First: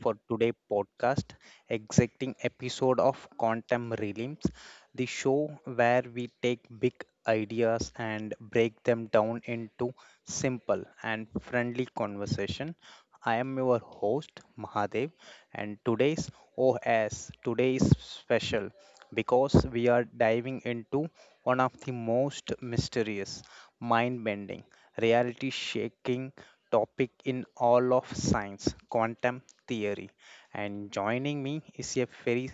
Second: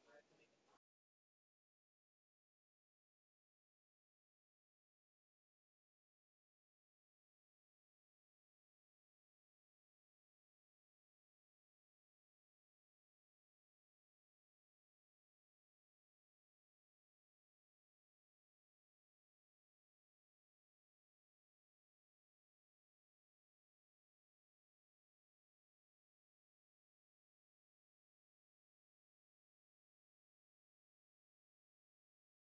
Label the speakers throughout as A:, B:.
A: for today podcast, exciting episode of Quantum Realms, the show where we take big ideas and break them down into simple and friendly conversation. I am your host Mahadev, and today's OS today is special because we are diving into one of the most mysterious, mind-bending, reality-shaking topic in all of science, quantum theory. And joining me is a very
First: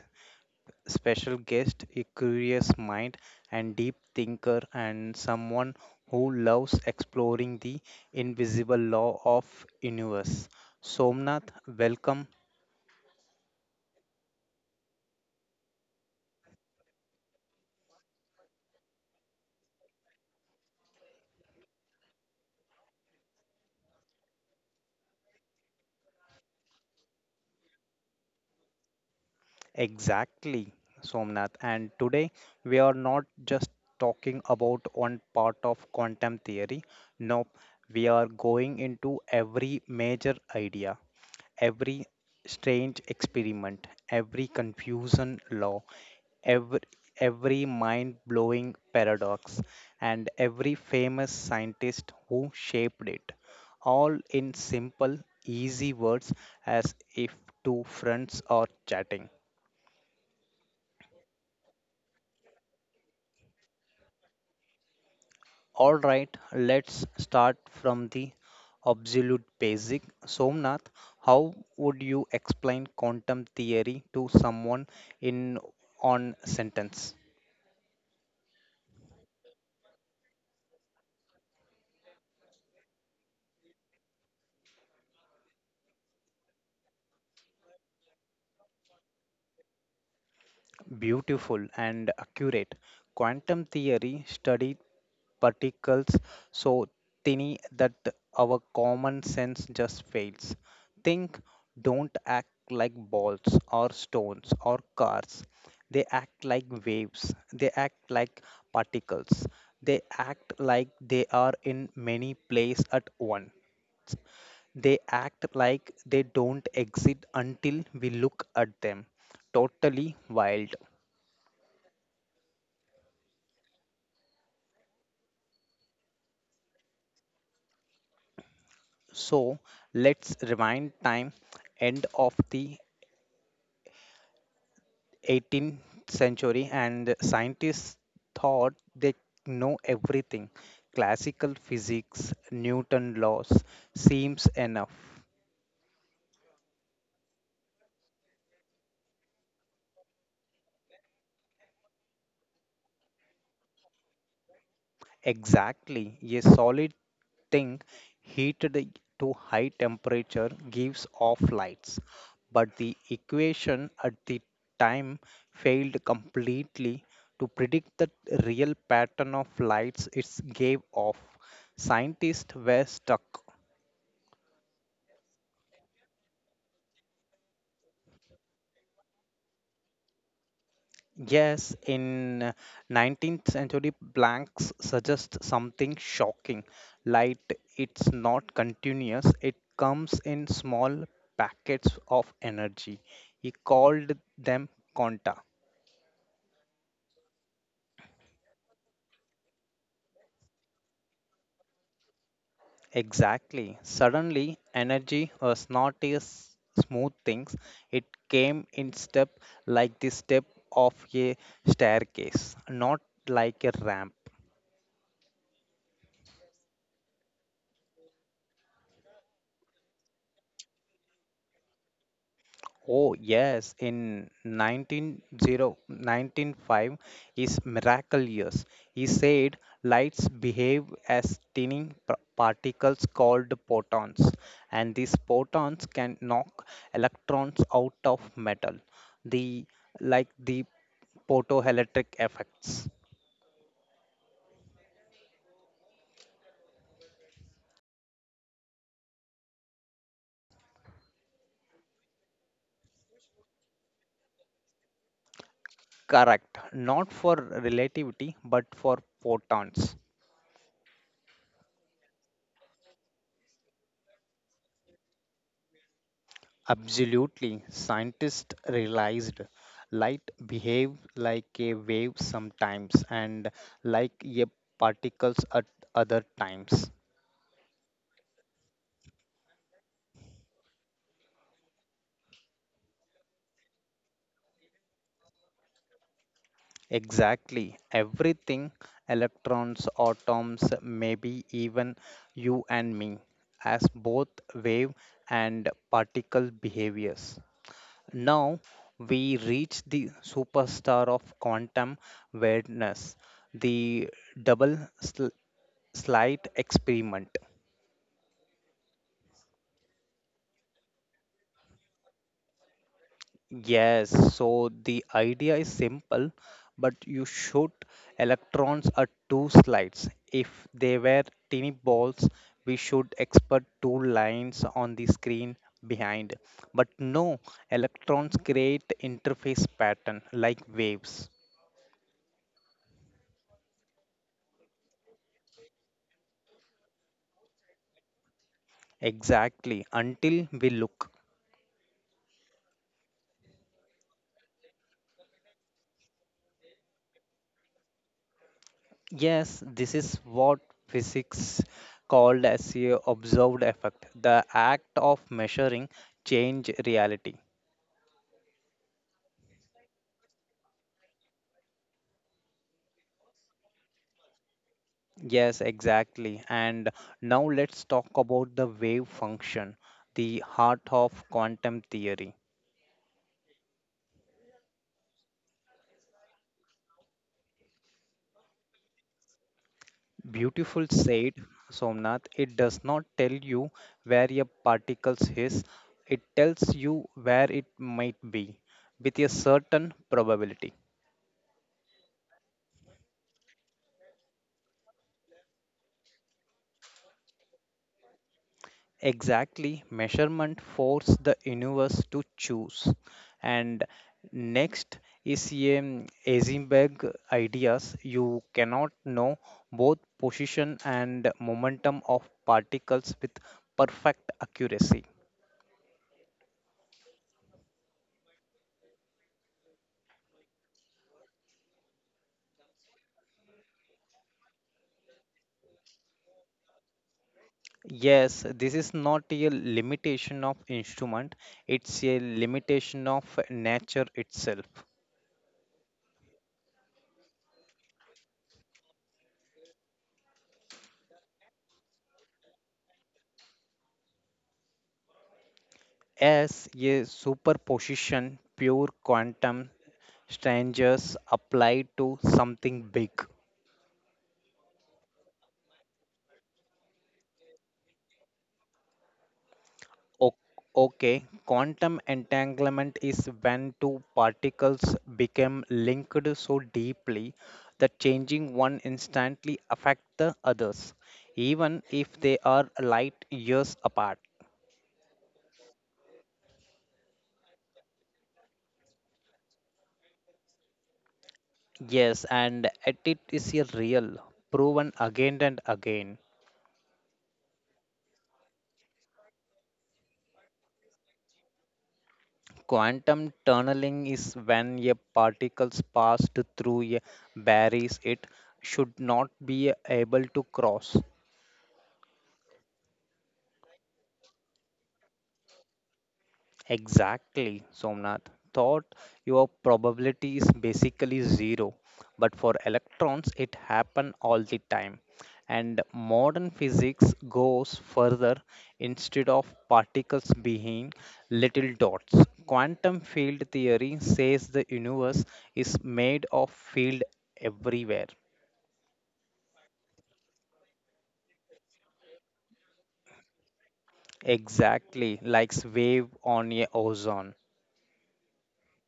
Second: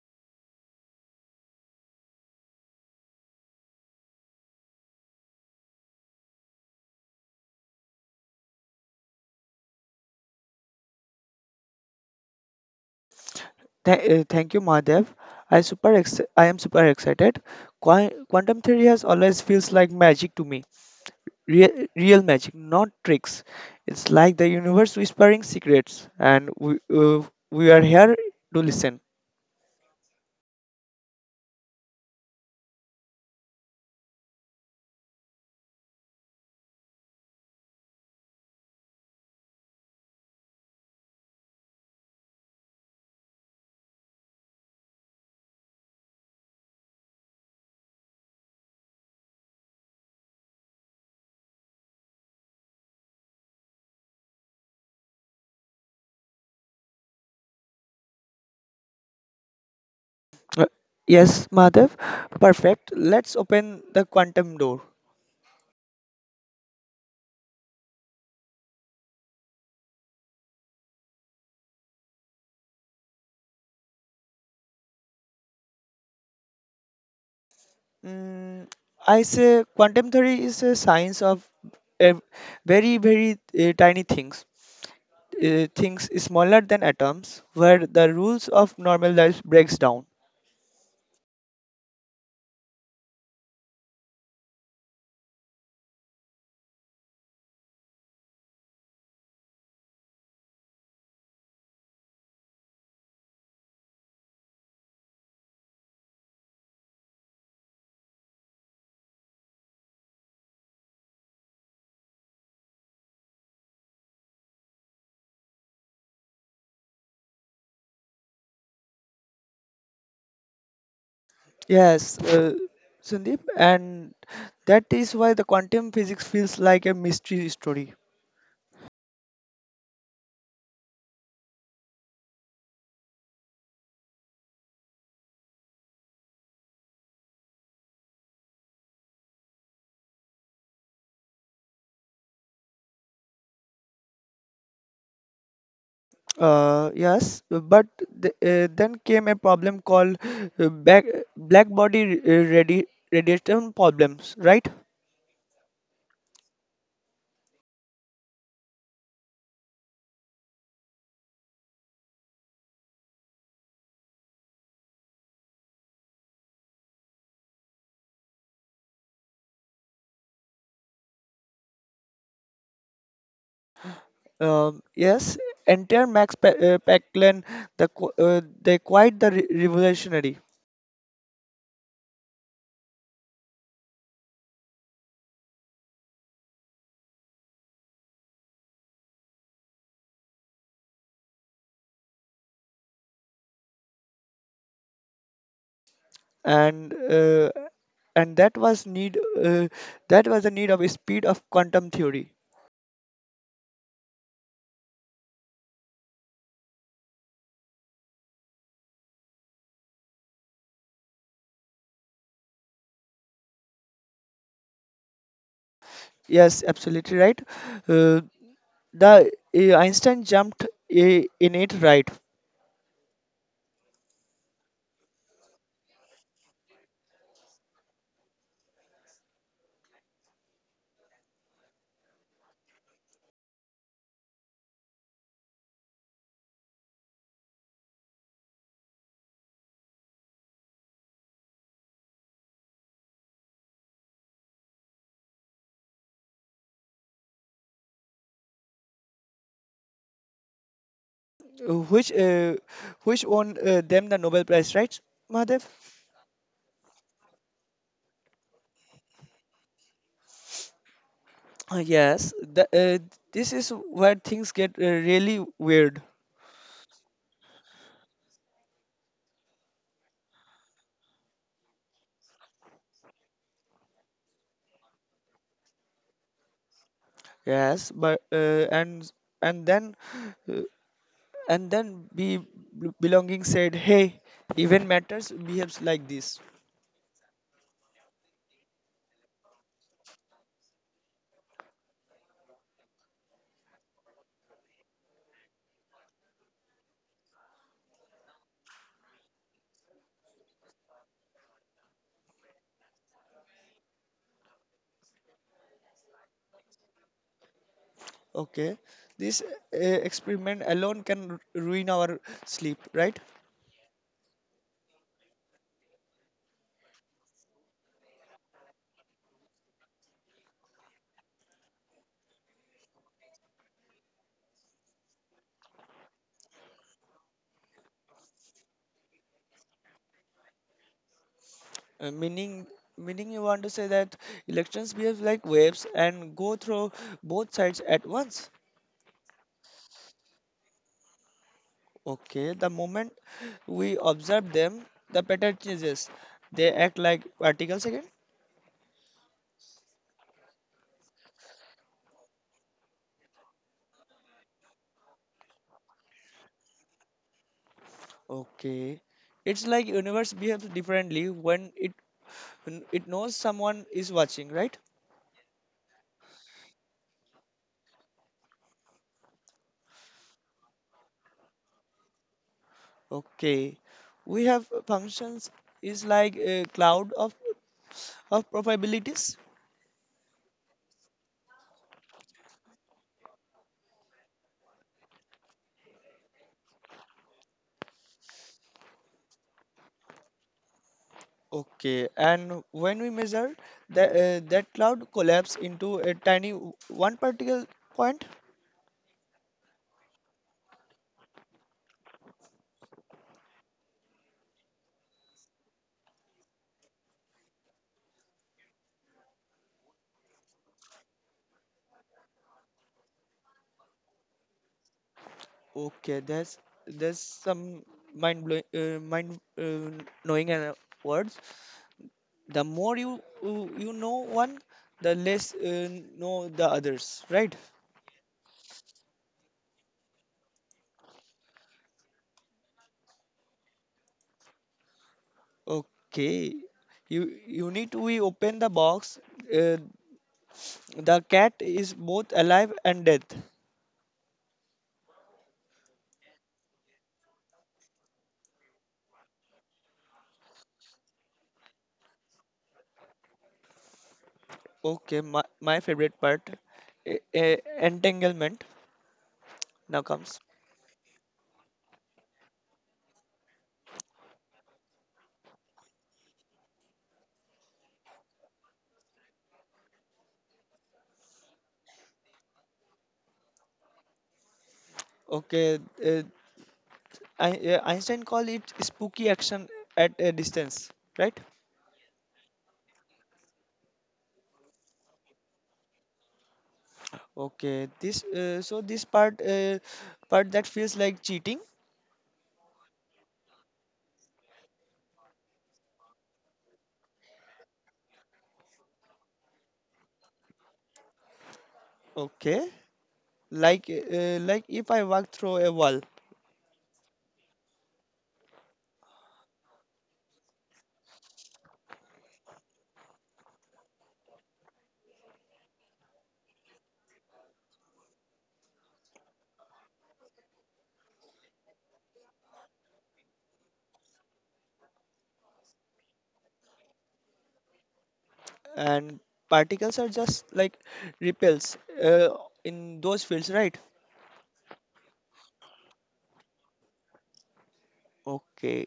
A: special guest, a curious mind and deep thinker, and someone who loves exploring the invisible law of universe. Somnath, welcome.
B: Thank you, Mahadev. I am super excited. Quantum theory has always feels like magic to me. Real, real magic, not tricks. It's like the universe whispering secrets, and we are here to listen.
A: Exactly, Somnath. And today we are not just talking about one part of quantum theory. Nope, we are going into every major idea, every strange experiment, every confusion law, every, every mind blowing paradox, and every famous scientist who shaped it, all in simple, easy words as if two friends are chatting.
B: Uh, yes, Madhav. Perfect. Let's open the quantum door.
A: All right, let's start from the absolute basic. Somnath, how would you explain quantum theory to someone in on sentence?
B: Mm, I say quantum theory is a science of ev- very very tiny things things smaller than atoms where the rules of normal life breaks down.
A: Beautiful and accurate. Quantum theory studied particles so tiny that our common sense just fails. Think don't act like balls or stones or cars. They act like waves. They act like particles. They act like they are in many places at once. They act like they don't exist until we look at them. Totally wild.
B: yes uh, Sandeep, and that is why the quantum physics feels like a mystery story.
A: So let's rewind time end of the 18th century, and scientists thought they know everything. Classical physics, Newton laws seems enough.
B: Yes, but then came a problem called uh, back, black body radiation problems, right?
A: Exactly. A solid thing heated to high temperature gives off lights, but the equation at the time failed completely to predict the real pattern of lights it gave off. Scientists were stuck.
B: Yes, enter Paclan, the qu- they quite the revolutionary.
A: Yes, in 19th century, Blanks suggest something shocking. Light, it's not continuous, it comes in small packets of energy. He called them quanta.
B: And uh, and that was need uh, that was the need of speed of quantum theory.
A: Exactly. Suddenly, energy was not a smooth thing, it came in step like the step of a staircase, not like a ramp.
B: Yes, absolutely right. Uh, the uh, Einstein jumped in it, right?
A: Oh, yes, in 1905 is miracle years. He said lights behave as tiny particles called photons, and these photons can knock electrons out of metal. The like the photoelectric effects.
B: Which which won them the Nobel Prize, right, Mahadev?
A: Correct. Not for relativity, but for photons.
B: Yes, this is where things get really weird.
A: Absolutely. Scientists realized light behave like a wave sometimes and like a particles at other times.
B: Yes but and then uh, and then be belonging said, hey, even matters behaves like this.
A: Exactly. Everything, electrons, atoms, maybe even you and me, as both wave and particle behaviors. Now we reach the superstar of quantum awareness, the double slight experiment.
B: Okay, this experiment alone can ruin our sleep, right?
A: Yes, so the idea is simple, but you shoot electrons at two slides. If they were tiny balls, we should expect two lines on the screen behind. But no, electrons create interface pattern like waves.
B: Uh, meaning, meaning you want to say that elections behave like waves and go through both sides at once.
A: Exactly, until we look.
B: Okay, the moment we observe them, the pattern changes. They act like particles again.
A: Yes, this is what physics called as a observed effect, the act of measuring change reality.
B: Okay, it's like universe behaves differently when it knows someone is watching, right?
A: Yes, exactly. And now let's talk about the wave function, the heart of quantum theory.
B: Okay, we have functions is like a cloud of probabilities.
A: Beautiful said, Somnath, it does not tell you where a particle is, it tells you where it might be with a certain probability.
B: Okay, and when we measure that cloud collapse into a tiny one particle point.
A: Exactly, measurement forced the universe to choose. And next is a Eisenberg ideas. You cannot know both position and momentum of particles with perfect accuracy.
B: Okay, that's some mind blowing mind knowing words. The more you know one, the less know the others, right?
A: Yes, this is not a limitation of instrument, it's a limitation of nature itself.
B: Okay, you you need to we open the box, uh, the cat is both alive and dead.
A: As a superposition, pure quantum strangers applied to something big.
B: Okay, my favorite part, entanglement now
A: O-
B: comes.
A: Okay, quantum entanglement is when two particles become linked so deeply that changing one instantly affects the others, even if they are light years apart.
B: Okay, uh, Einstein call it spooky action at a distance, right?
A: Yes, and it is a real, proven again and again.
B: Okay, this so this part that feels like cheating.
A: Quantum tunneling is when a particles passed through a barriers it should not be able to cross.
B: Okay, like if I walk through a wall.
A: Exactly, Somnath. Thought your probability is basically zero, but for electrons it happen all the time. And modern physics goes further. Instead of particles being little dots, quantum field theory says the universe is made of field everywhere.
B: And particles are just like repels in those fields, right?
A: Exactly, like wave on a ozone.
B: Okay,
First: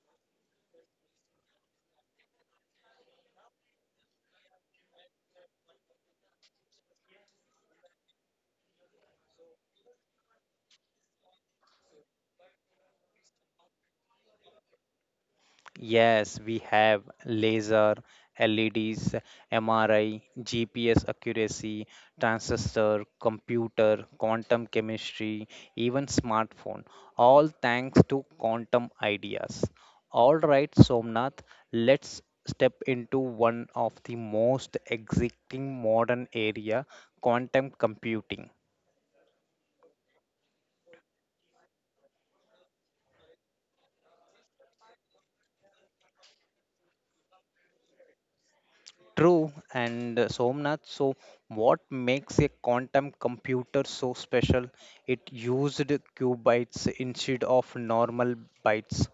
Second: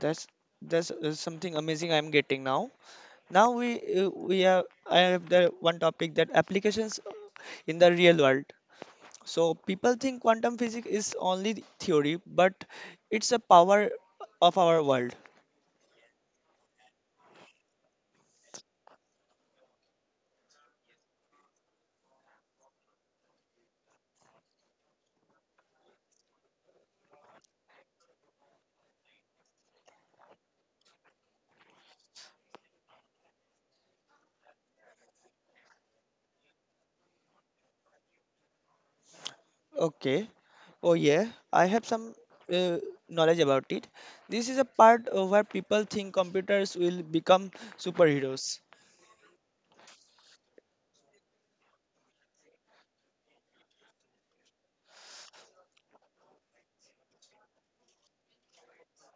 B: that's that's something amazing I'm getting now. Now we have I have the one topic that applications in the real world. So people think quantum physics is only theory, but it's a power of our world.
A: Yes, we have laser, LEDs, MRI, GPS accuracy, transistor, computer, quantum chemistry, even smartphone, all thanks to quantum ideas. All right, Somnath, let's step into one of the most exciting modern area, quantum computing.
B: Okay. Oh yeah, I have some uh, knowledge about it. This is a part where people think computers will become superheroes.
A: True, and Somnath, so what makes a quantum computer so special? It used qubits instead of normal bytes.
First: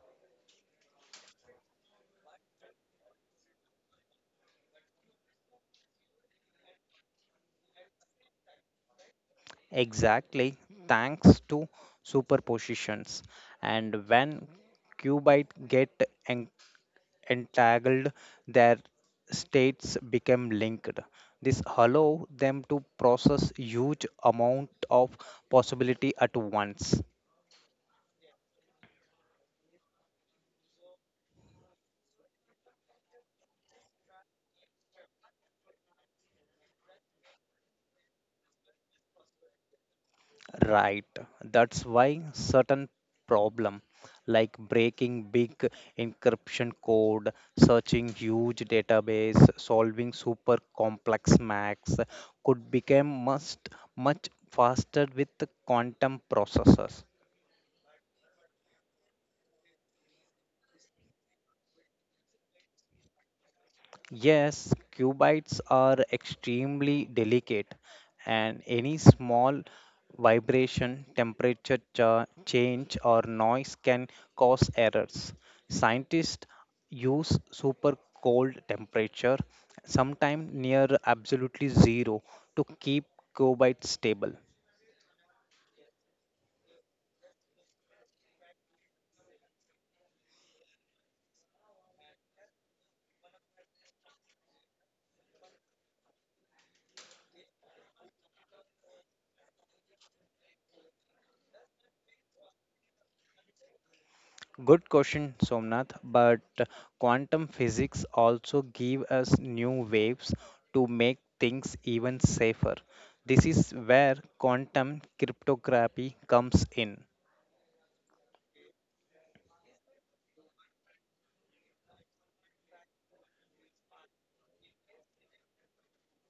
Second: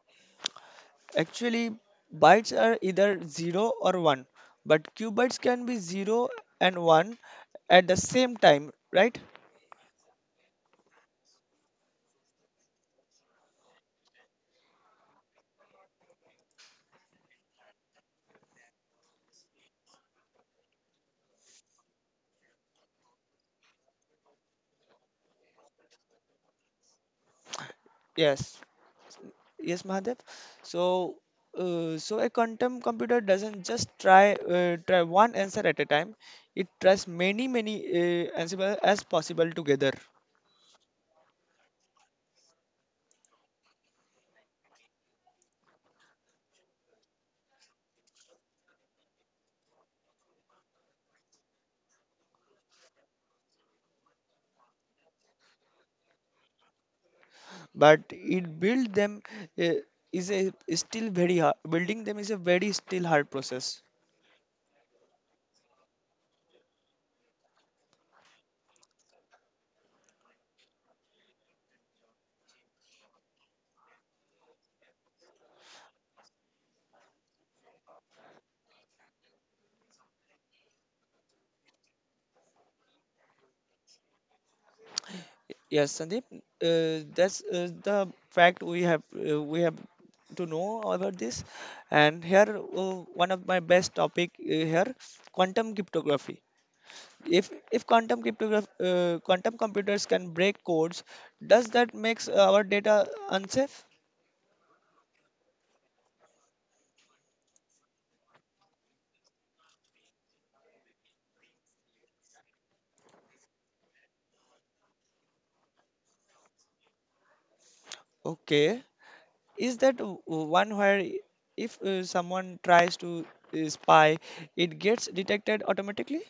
B: Actually, bytes are either zero or one, but qubits can be zero and one at the same time, right?
A: Exactly, thanks to superpositions. And when qubits get en- entangled, their states become linked. This allow them to process huge amount of possibility at once.
B: Yes. Yes, Mahadev. So, so a quantum computer doesn't just try one answer at a time. It tries many answers as possible together.
A: Right. That's why certain problem like breaking big encryption code, searching huge database, solving super complex maths could become much much faster with the quantum processors.
B: But it build them uh, is a is still very hard. Building them is a very still hard process.
A: Yes, cubites are extremely delicate, and any small vibration, temperature change, or noise can cause errors. Scientists use super cold temperature, sometimes near absolutely zero, to keep cubites stable.
B: Yes, Sandeep. That's the fact we have to know about this. And here one of my best topic here, quantum cryptography. If quantum computers can break codes, does that makes our data unsafe?
A: Good question, Somnath. But quantum physics also give us new waves to make things even safer. This is where quantum cryptography comes in.
B: Okay, is that one where if someone tries to spy, it gets detected automatically?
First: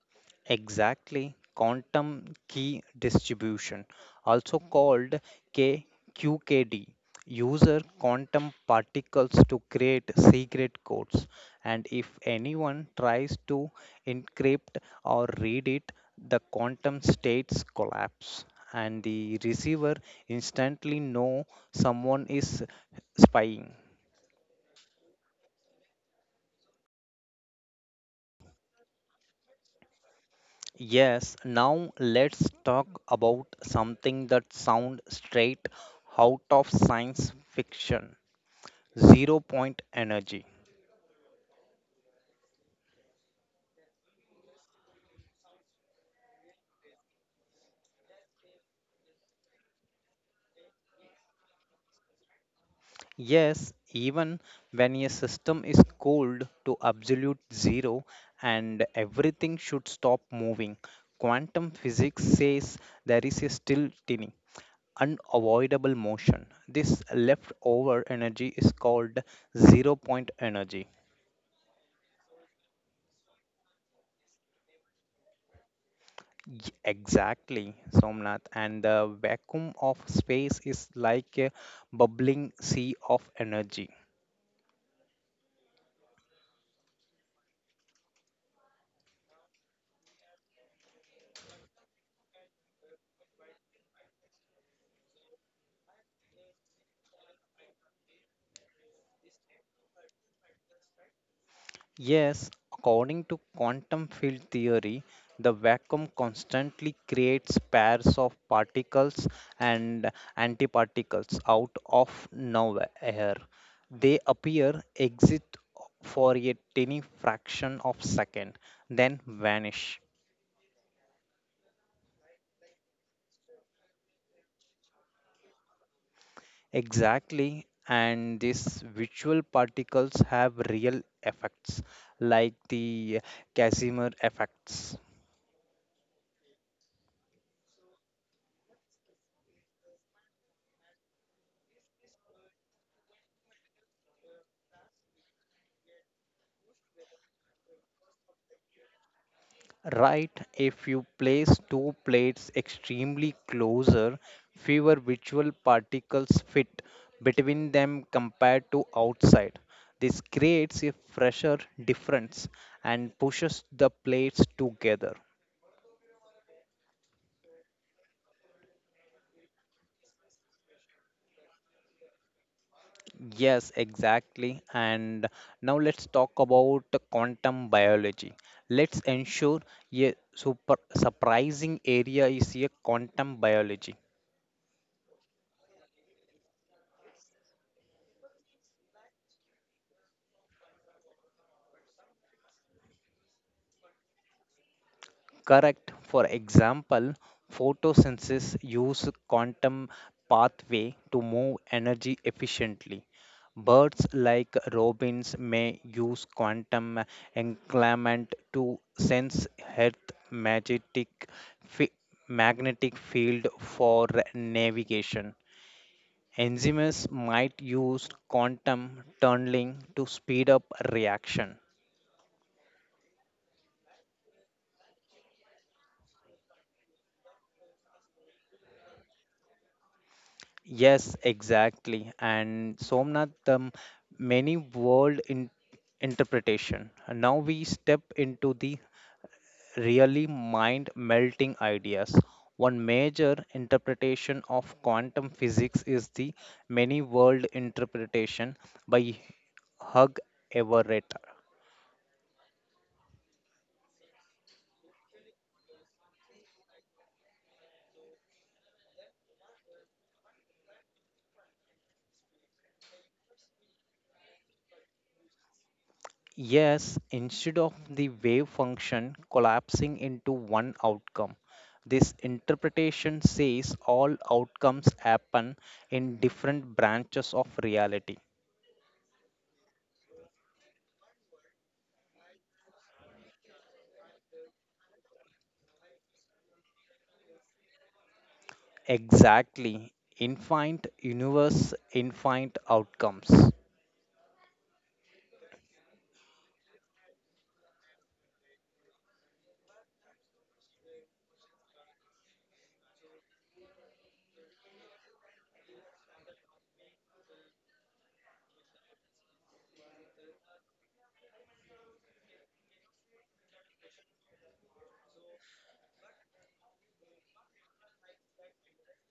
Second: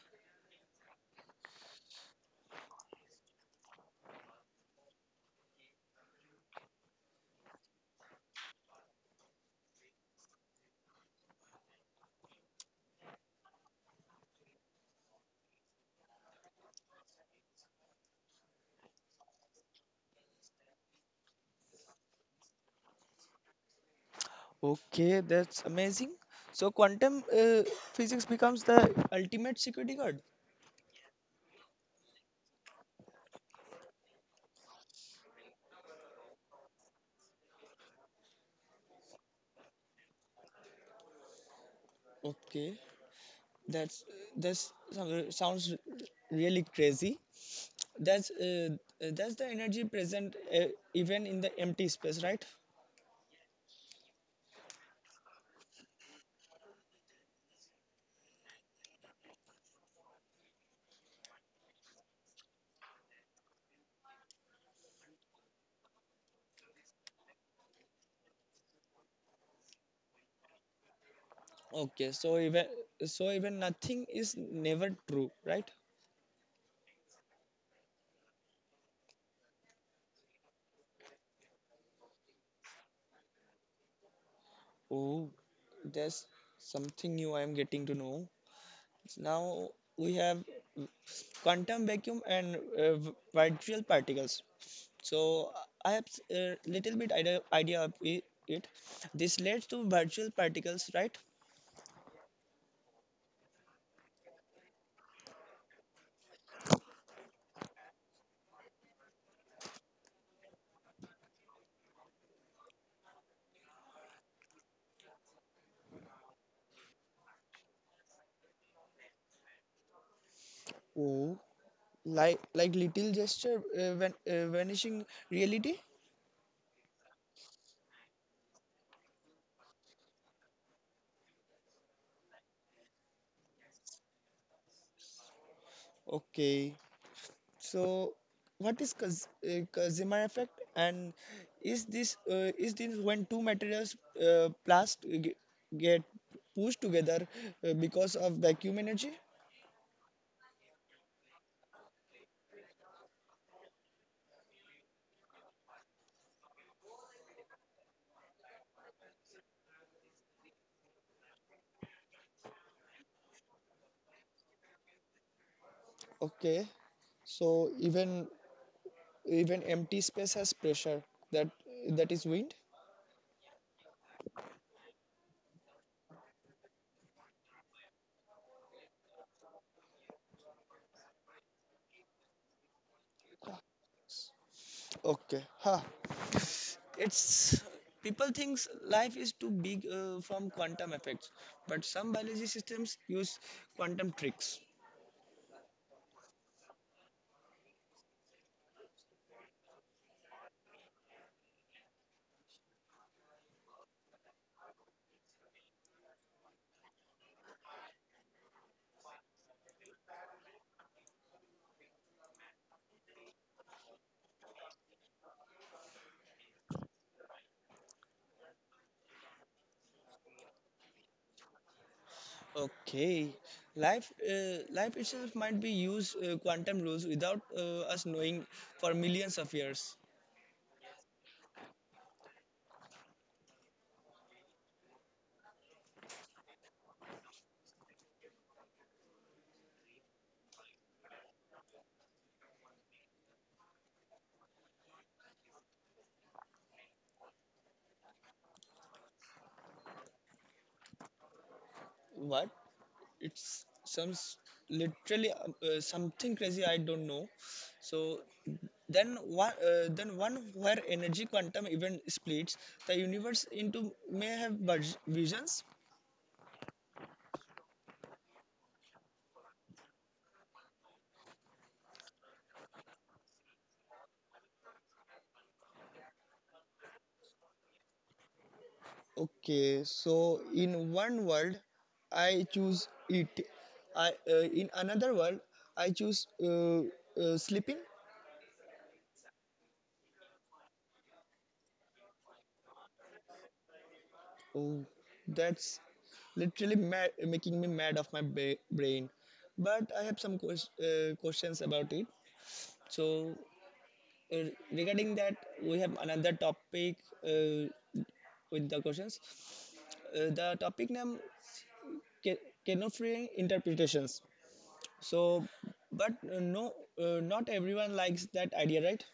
A: Exactly, quantum key distribution, also called KQKD, user quantum particles to create secret codes. And if anyone tries to encrypt or read it, the quantum states collapse, and the receiver instantly know someone is spying.
B: Okay, that's amazing. So quantum physics becomes the ultimate security guard.
A: Yes, now let's talk about something that sounds straight out of science fiction zero point energy.
B: Okay, that's that's sounds really crazy. That's uh, that's the energy present even in the empty space, right?
A: Yes, even when a system is cooled to absolute zero and everything should stop moving, quantum physics says there is a still tiny, unavoidable motion. This leftover energy is called zero point energy.
B: Okay, so even nothing is never true, right?
A: Exactly, Somnath. And the vacuum of space is like a bubbling sea of energy.
B: Oh, there's something new I am getting to know. Now we have quantum vacuum and virtual particles. So I have a little bit idea of it. This leads to virtual particles, right?
A: Yes, according to quantum field theory, the vacuum constantly creates pairs of particles and antiparticles out of nowhere. They appear, exit for a tiny fraction of second, then vanish.
B: Oh, like little gesture vanishing reality.
A: Exactly, and these virtual particles have real effects, like the Casimir effects.
B: Okay. So, what is Kazimir effect, and is this when two materials uh, blast ge- get pushed together because of vacuum energy?
A: Right, if you place two plates extremely closer, fewer virtual particles fit between them compared to outside. This creates a fresher difference and pushes the plates together.
B: Okay, so even even empty space has pressure. That that is wind.
A: Yes, exactly. And now let's talk about the quantum biology. Let's ensure a super surprising area is a quantum biology.
B: Okay, huh? It's people thinks life is too big from quantum effects, but some biology systems use quantum tricks.
A: Correct. For example, photosynthesis use quantum pathway to move energy efficiently. Birds like robins may use quantum encampment to sense Earth magnetic fi- field for navigation. Enzymes might use quantum tunneling to speed up reaction.
B: Okay, life itself might be used quantum rules without us knowing for millions of years.
A: Yes, exactly. And Somnath, many world in interpretation. And now we step into the really mind melting ideas. One major interpretation of quantum physics is the many world interpretation by Hug Everett.
B: What? It's some literally something crazy I don't know. So then one where energy quantum even splits the universe into may have visions.
A: Yes, instead of the wave function collapsing into one outcome, this interpretation says all outcomes happen in different branches of reality.
B: Okay, so in one world I choose it. I In another world I choose sleeping.
A: Exactly, infinite universe, infinite outcomes.
B: Oh, that's literally mad, making me mad of my brain. But I have some questions about it. So, uh, regarding that, we have another topic uh, with the questions. The topic name ca- canofreeing interpretations. So, but no, not everyone likes that idea, right?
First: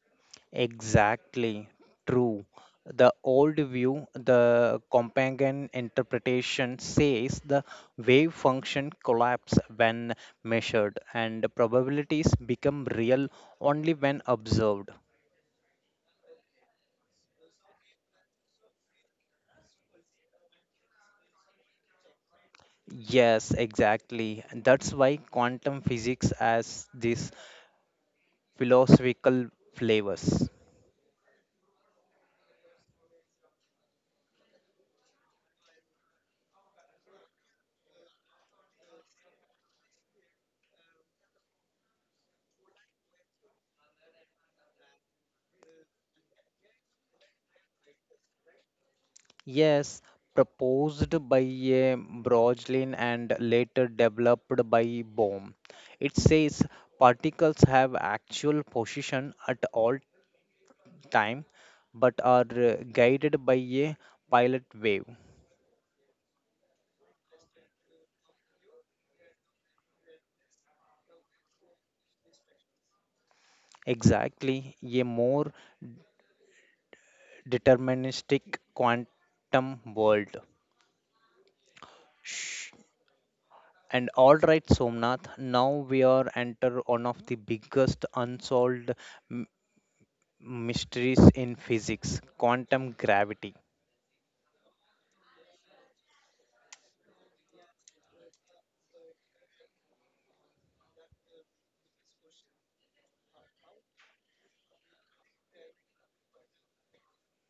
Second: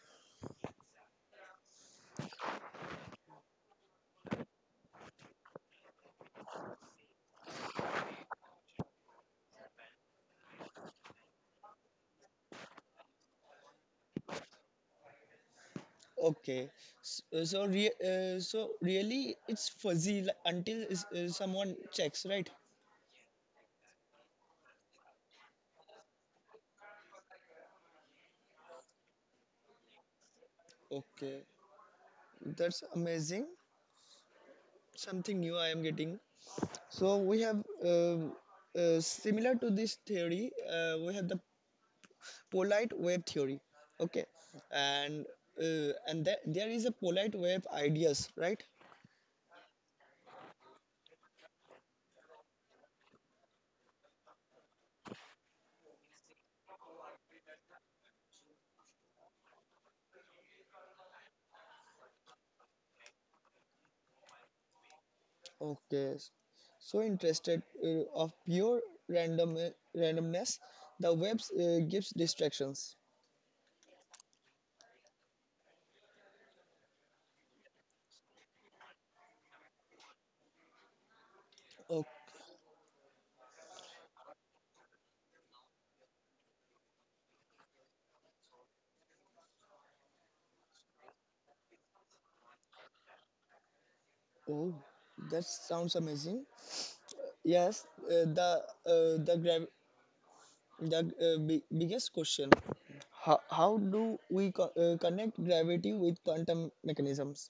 A: Exactly. True. The old view, the Companion interpretation says the wave function collapse when measured and probabilities become real only when observed.
B: Okay, so really, it's fuzzy until someone checks, right?
A: Yes, exactly. That's why quantum physics has these philosophical flavors.
B: Okay. That's amazing. Something new I am getting. So we have similar to this theory. We have the polite wave theory. Okay, and and that there is a polite wave ideas, right?
A: Yes, proposed by Broglie and later developed by Bohm. It says particles have actual position at all time but are guided by a pilot wave.
B: Okay, so interested of pure random randomness. The webs gives distractions.
A: Exactly, a more deterministic quantum world.
B: Oh,
A: Shh. And all right, Somnath, now we are enter one of the biggest unsolved m- mysteries in physics, quantum gravity.
B: oh, that sounds amazing. Yes, uh, the uh, the grav The uh, big biggest question, how do we connect gravity with quantum mechanisms?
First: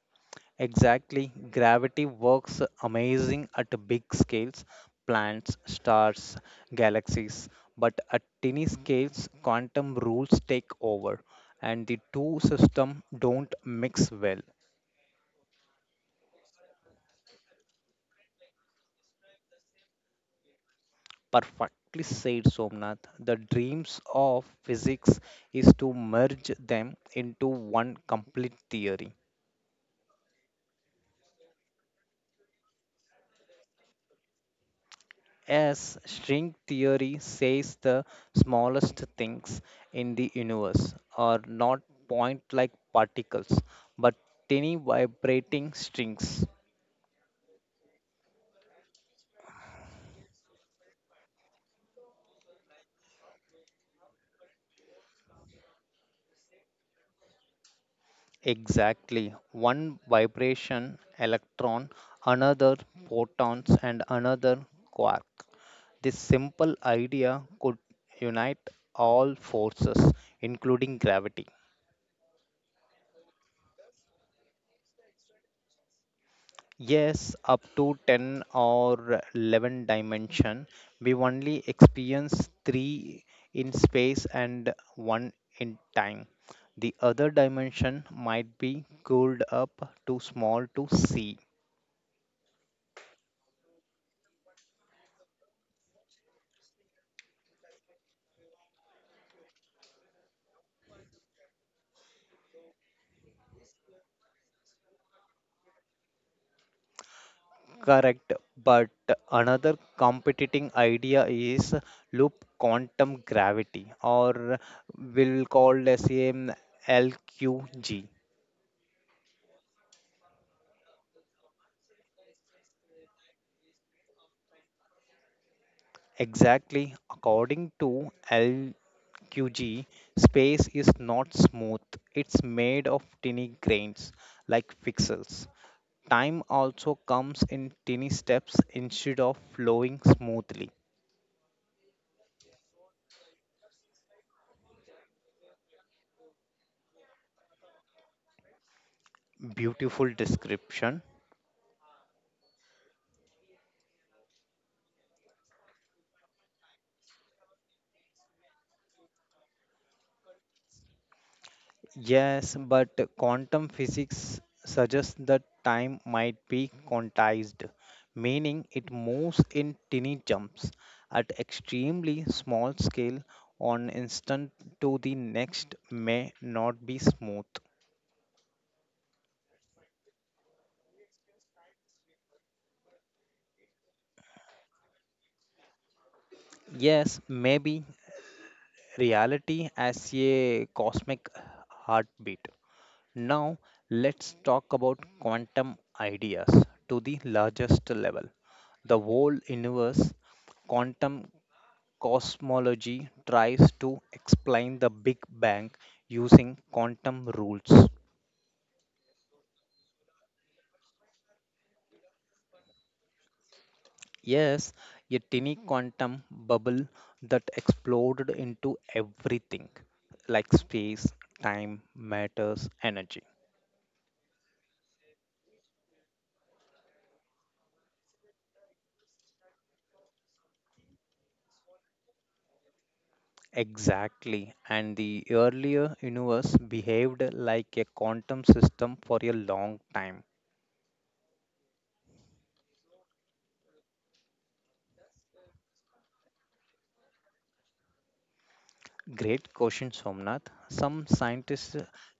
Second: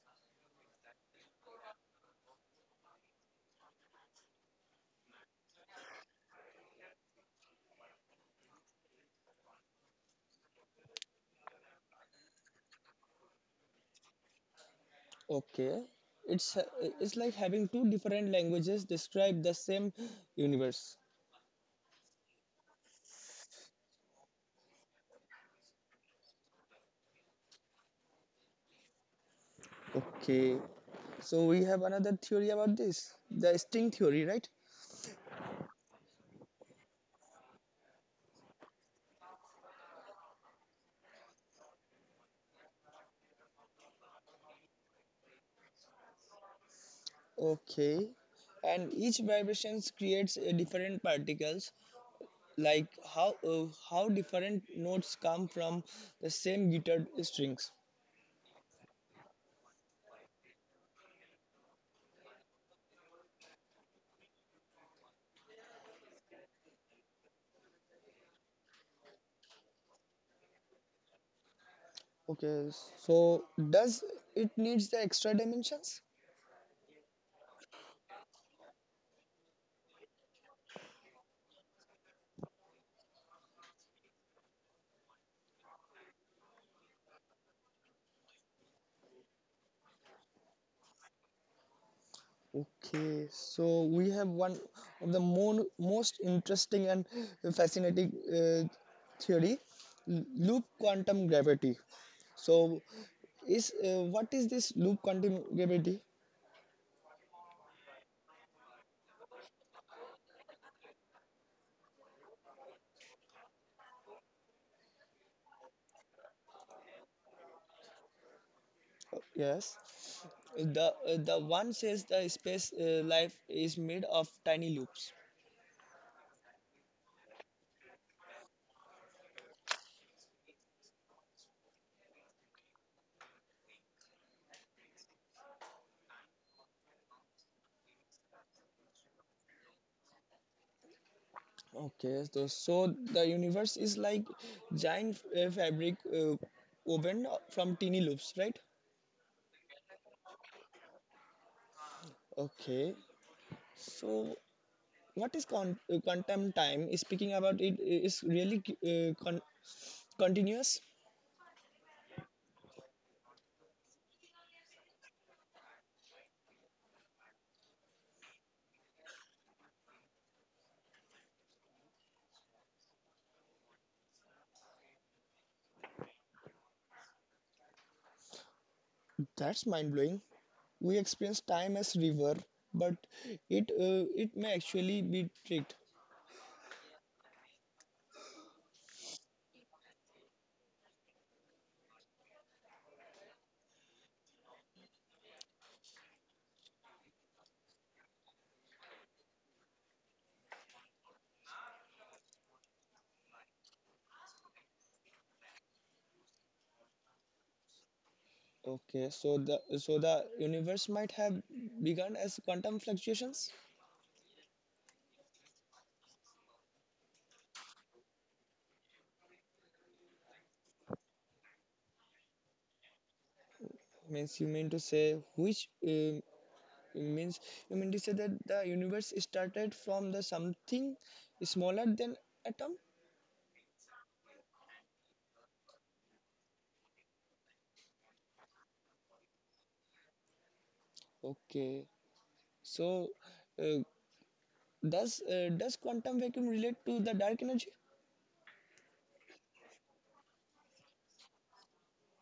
A: Exactly, gravity works amazing at big scales, planets, stars, galaxies, but at tiny scales quantum rules take over and the two systems don't mix well.
B: Okay, it's uh, it's like having two different languages describe the same universe.
A: Perfectly said, Somnath. The dreams of physics is to merge them into one complete theory.
B: Okay, so we have another theory about this, the string theory, right?
A: As string theory says, the smallest things in the universe are not point like particles, but tiny vibrating strings.
B: Okay, and each vibrations creates a different particles. Like how different notes come from the same guitar strings.
A: Exactly. One vibration, electron, another photons, and another quark. This simple idea could unite all forces, including gravity.
B: Okay, so does it needs the extra dimensions?
A: Yes, up to 10 or 11 dimension. We only experience three in space and one in time. The other dimension might be cooled up too small to see.
B: Okay, so we have one of the most interesting and fascinating theory, loop quantum gravity. So, is what is this loop quantum gravity?
A: Correct, but another competing idea is loop quantum gravity, or we'll call as a LQG.
B: Yes, the one says the space life is made of tiny loops.
A: Exactly, according to L. QG, space is not smooth. It's made of tiny grains like pixels. Time also comes in tiny steps instead of flowing smoothly.
B: Okay, so so the universe is like giant fabric woven from teeny loops, right?
A: Beautiful description.
B: Okay. So what is quantum time? Speaking about it is really continuous.
A: Yes, but quantum physics suggests that time might be quantized, meaning it moves in tiny jumps at extremely small scale on instant to the next may not be smooth.
B: That's mind blowing. We experience time as river, but it may actually be tricked.
A: Yes, maybe reality as a cosmic heartbeat. Now, let's talk about quantum ideas to the largest level. The whole universe, quantum cosmology tries to explain the Big Bang using quantum rules.
B: Okay, so the universe might have begun as quantum fluctuations.
A: Yes, a tiny quantum bubble that exploded into everything like space, time, matters, energy.
B: Means you mean to say which It means you mean to say that the universe started from the something smaller than atom.
A: Exactly. And the earlier universe behaved like a quantum system for a long time.
B: Okay, so uh, does does quantum vacuum relate to the dark energy?
A: Great question, Somnath. Some scientists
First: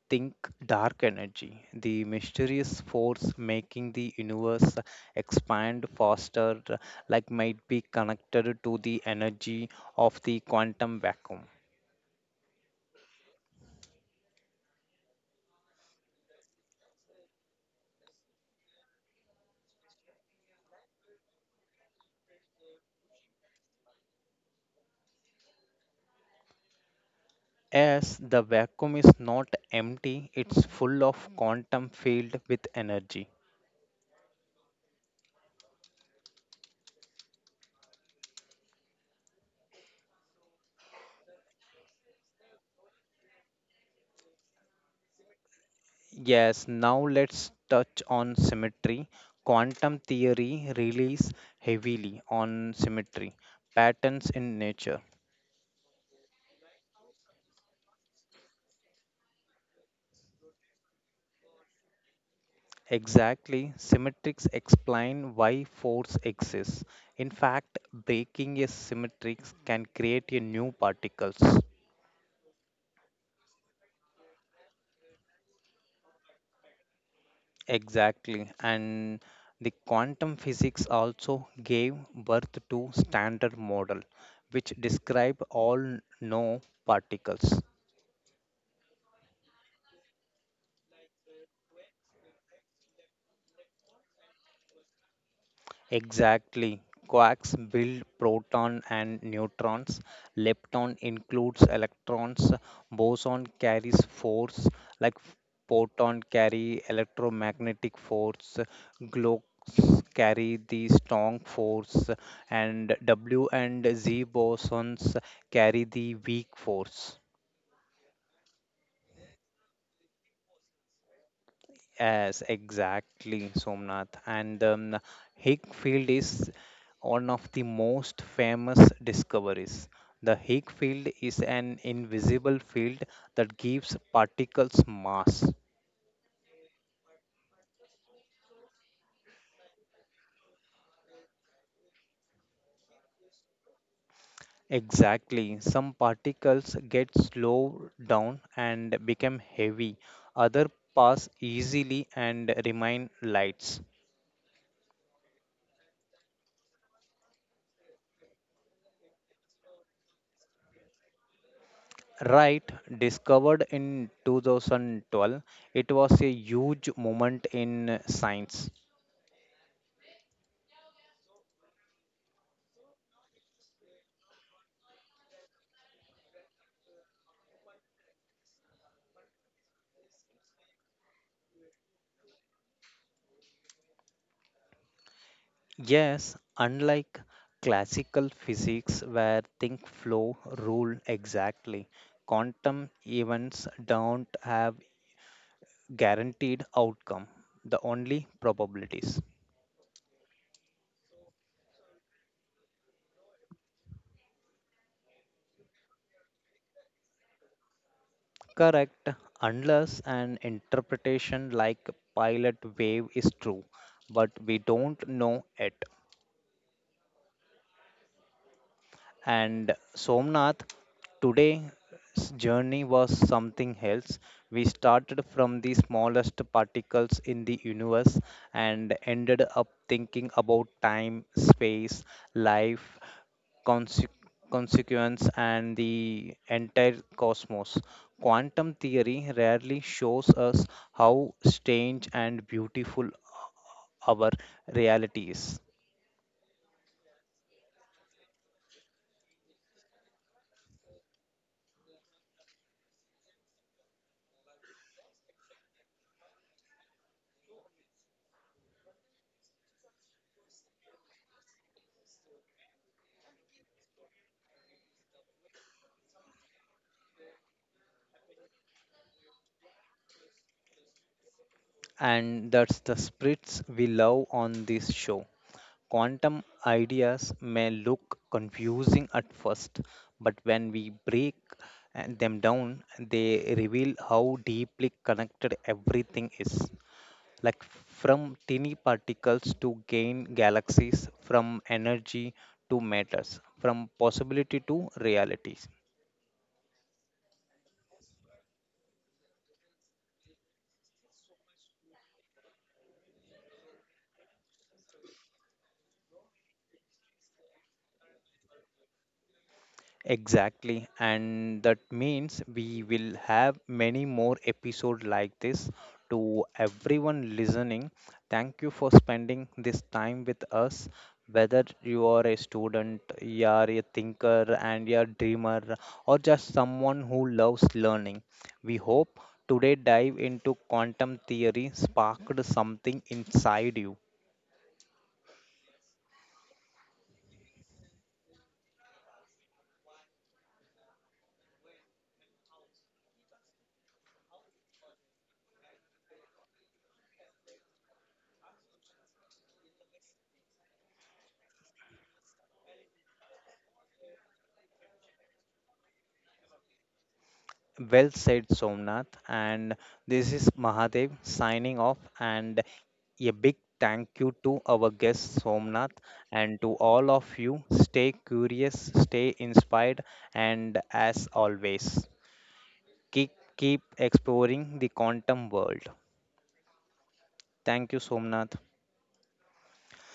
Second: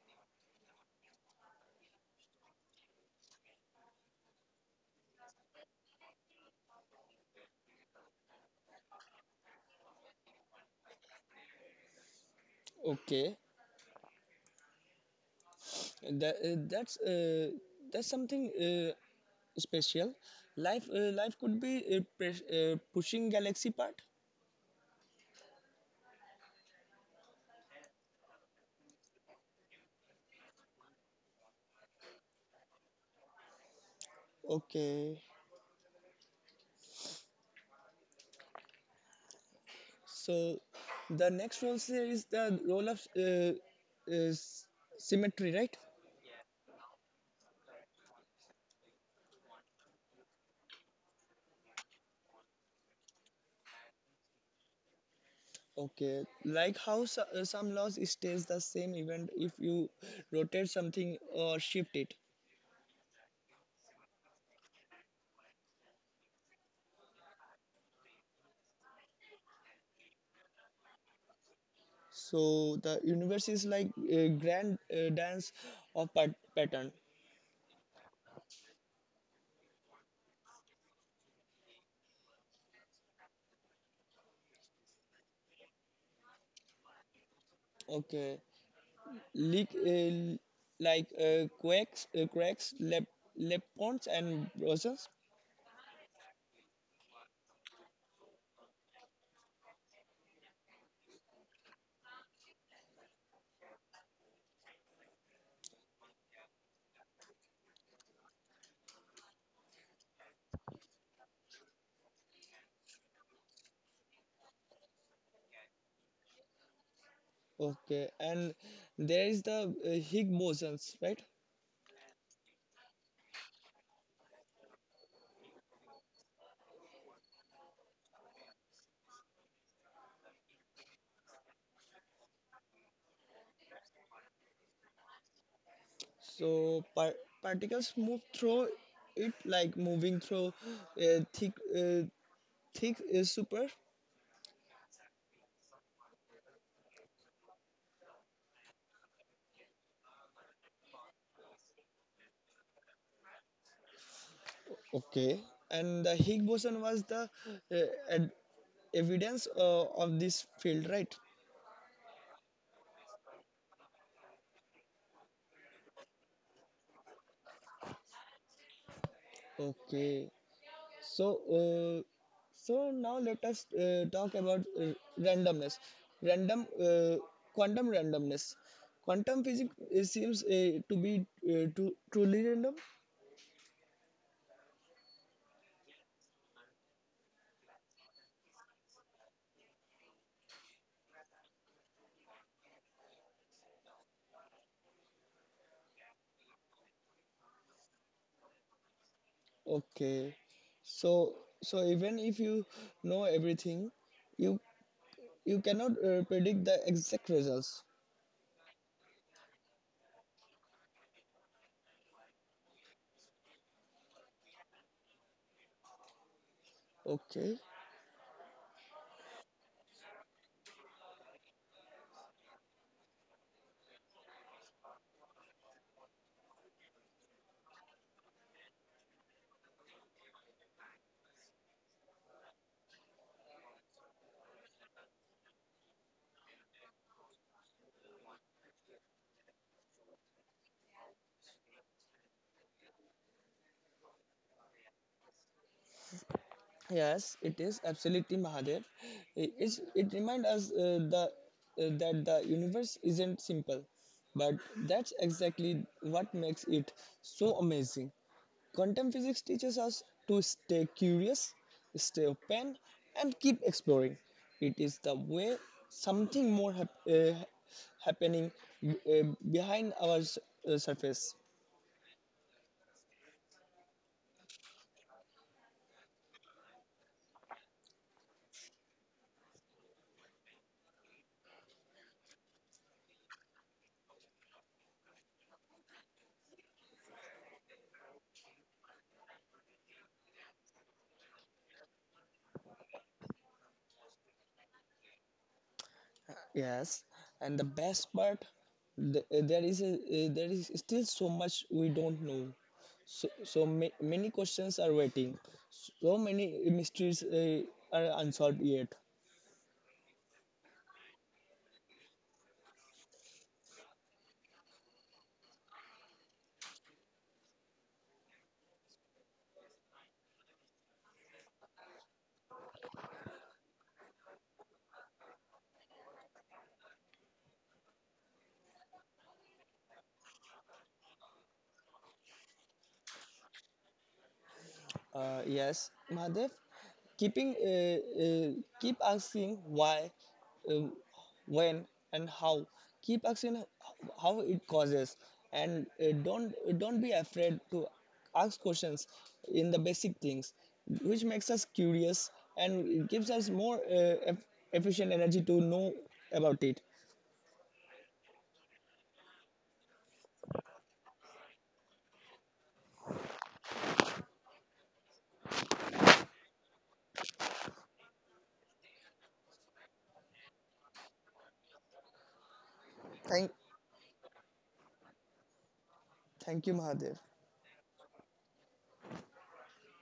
A: think dark energy, the mysterious force making the universe expand faster, like might be connected to the energy of the quantum vacuum.
B: Okay, that, uh, that's uh, that's something special. Life life could be pushing galaxy part.
A: As the vacuum is not empty, it's full of quantum field with energy.
B: Okay, so the next role here is the role of uh, s- symmetry, right?
A: Yes, now let's touch on symmetry. Quantum theory relies heavily on symmetry, patterns in nature.
B: Okay, like how some laws stays the same even if you rotate something or shift it.
A: Exactly, symmetrics explain why force exists. In fact, breaking a symmetric can create a new particles.
B: So the universe is like a grand dance of pattern.
A: Exactly, and the quantum physics also gave birth to standard model, which describe all known particles.
B: Okay, Leak, uh, like quakes, cracks, leptons and bosons.
A: Exactly. Quarks build proton and neutrons. Lepton includes electrons. Boson carries force, like photon carry electromagnetic force. Gluons carry the strong force, and W and Z bosons carry the weak force.
B: Okay, and there is the Higgs bosons, right?
A: Yes, exactly, Somnath. And Higg Field is one of the most famous discoveries. The Higg field is an invisible field that gives particles mass.
B: So particles move through it like moving through a thick super.
A: Exactly. Some particles get slowed down and become heavy. Other pass easily and remain lights.
B: Okay, and the Higgs boson was the uh, ed- evidence of this field, right?
A: Right, discovered in 2012, it was a huge moment in science.
B: Okay, so uh, so now let us talk about randomness, random quantum randomness. Quantum physics seems to be truly random.
A: Yes, unlike classical physics where things flow rule exactly, quantum events don't have guaranteed outcome, the only probabilities.
B: Okay, so so even if you know everything, you you cannot predict the exact results.
A: Correct, unless an interpretation like pilot wave is true, but we don't know it.
B: Okay.
A: And Somnath, today's journey was something else. We started from the smallest particles in the universe and ended up thinking about time, space, life, conse- consequence, and the entire cosmos. Quantum theory rarely shows us how strange and beautiful our reality is.
B: Yes, it is absolutely Mahadev. It reminds us that the universe isn't simple, but that's exactly what makes it so amazing. Quantum physics teaches us to stay curious, stay open, and keep exploring. It is the way something more happening uh, behind our surface.
A: And that's the spirits we love on this show. Quantum ideas may look confusing at first, but when we break them down, they reveal how deeply connected everything is. Like from tiny particles to gain galaxies, from energy to matters, from possibility to realities.
B: Yes, and the best part, there is there is still so much we don't know. So, so many questions are waiting. So many mysteries are unsolved yet.
A: Exactly, and that means we will have many more episodes like this. To everyone listening, thank you for spending this time with us. Whether you are a student, you are a thinker, and you're a dreamer, or just someone who loves learning, we hope today dive into quantum theory sparked something inside you.
B: Yes, Mahadev, keeping uh, uh, keep asking why, um, when, and how. Keep asking how it causes, and don't be afraid to ask questions in the basic things, which makes us curious and gives us more efficient energy to know about it.
A: Well said, Somnath. And this is Mahadev signing off. And a big thank you to our guest, Somnath, and to all of you. Stay curious, stay inspired, and as always, keep,
B: Thank
A: keep exploring the quantum world.
B: Thank you, Mahadev.
A: Thank you, Somnath.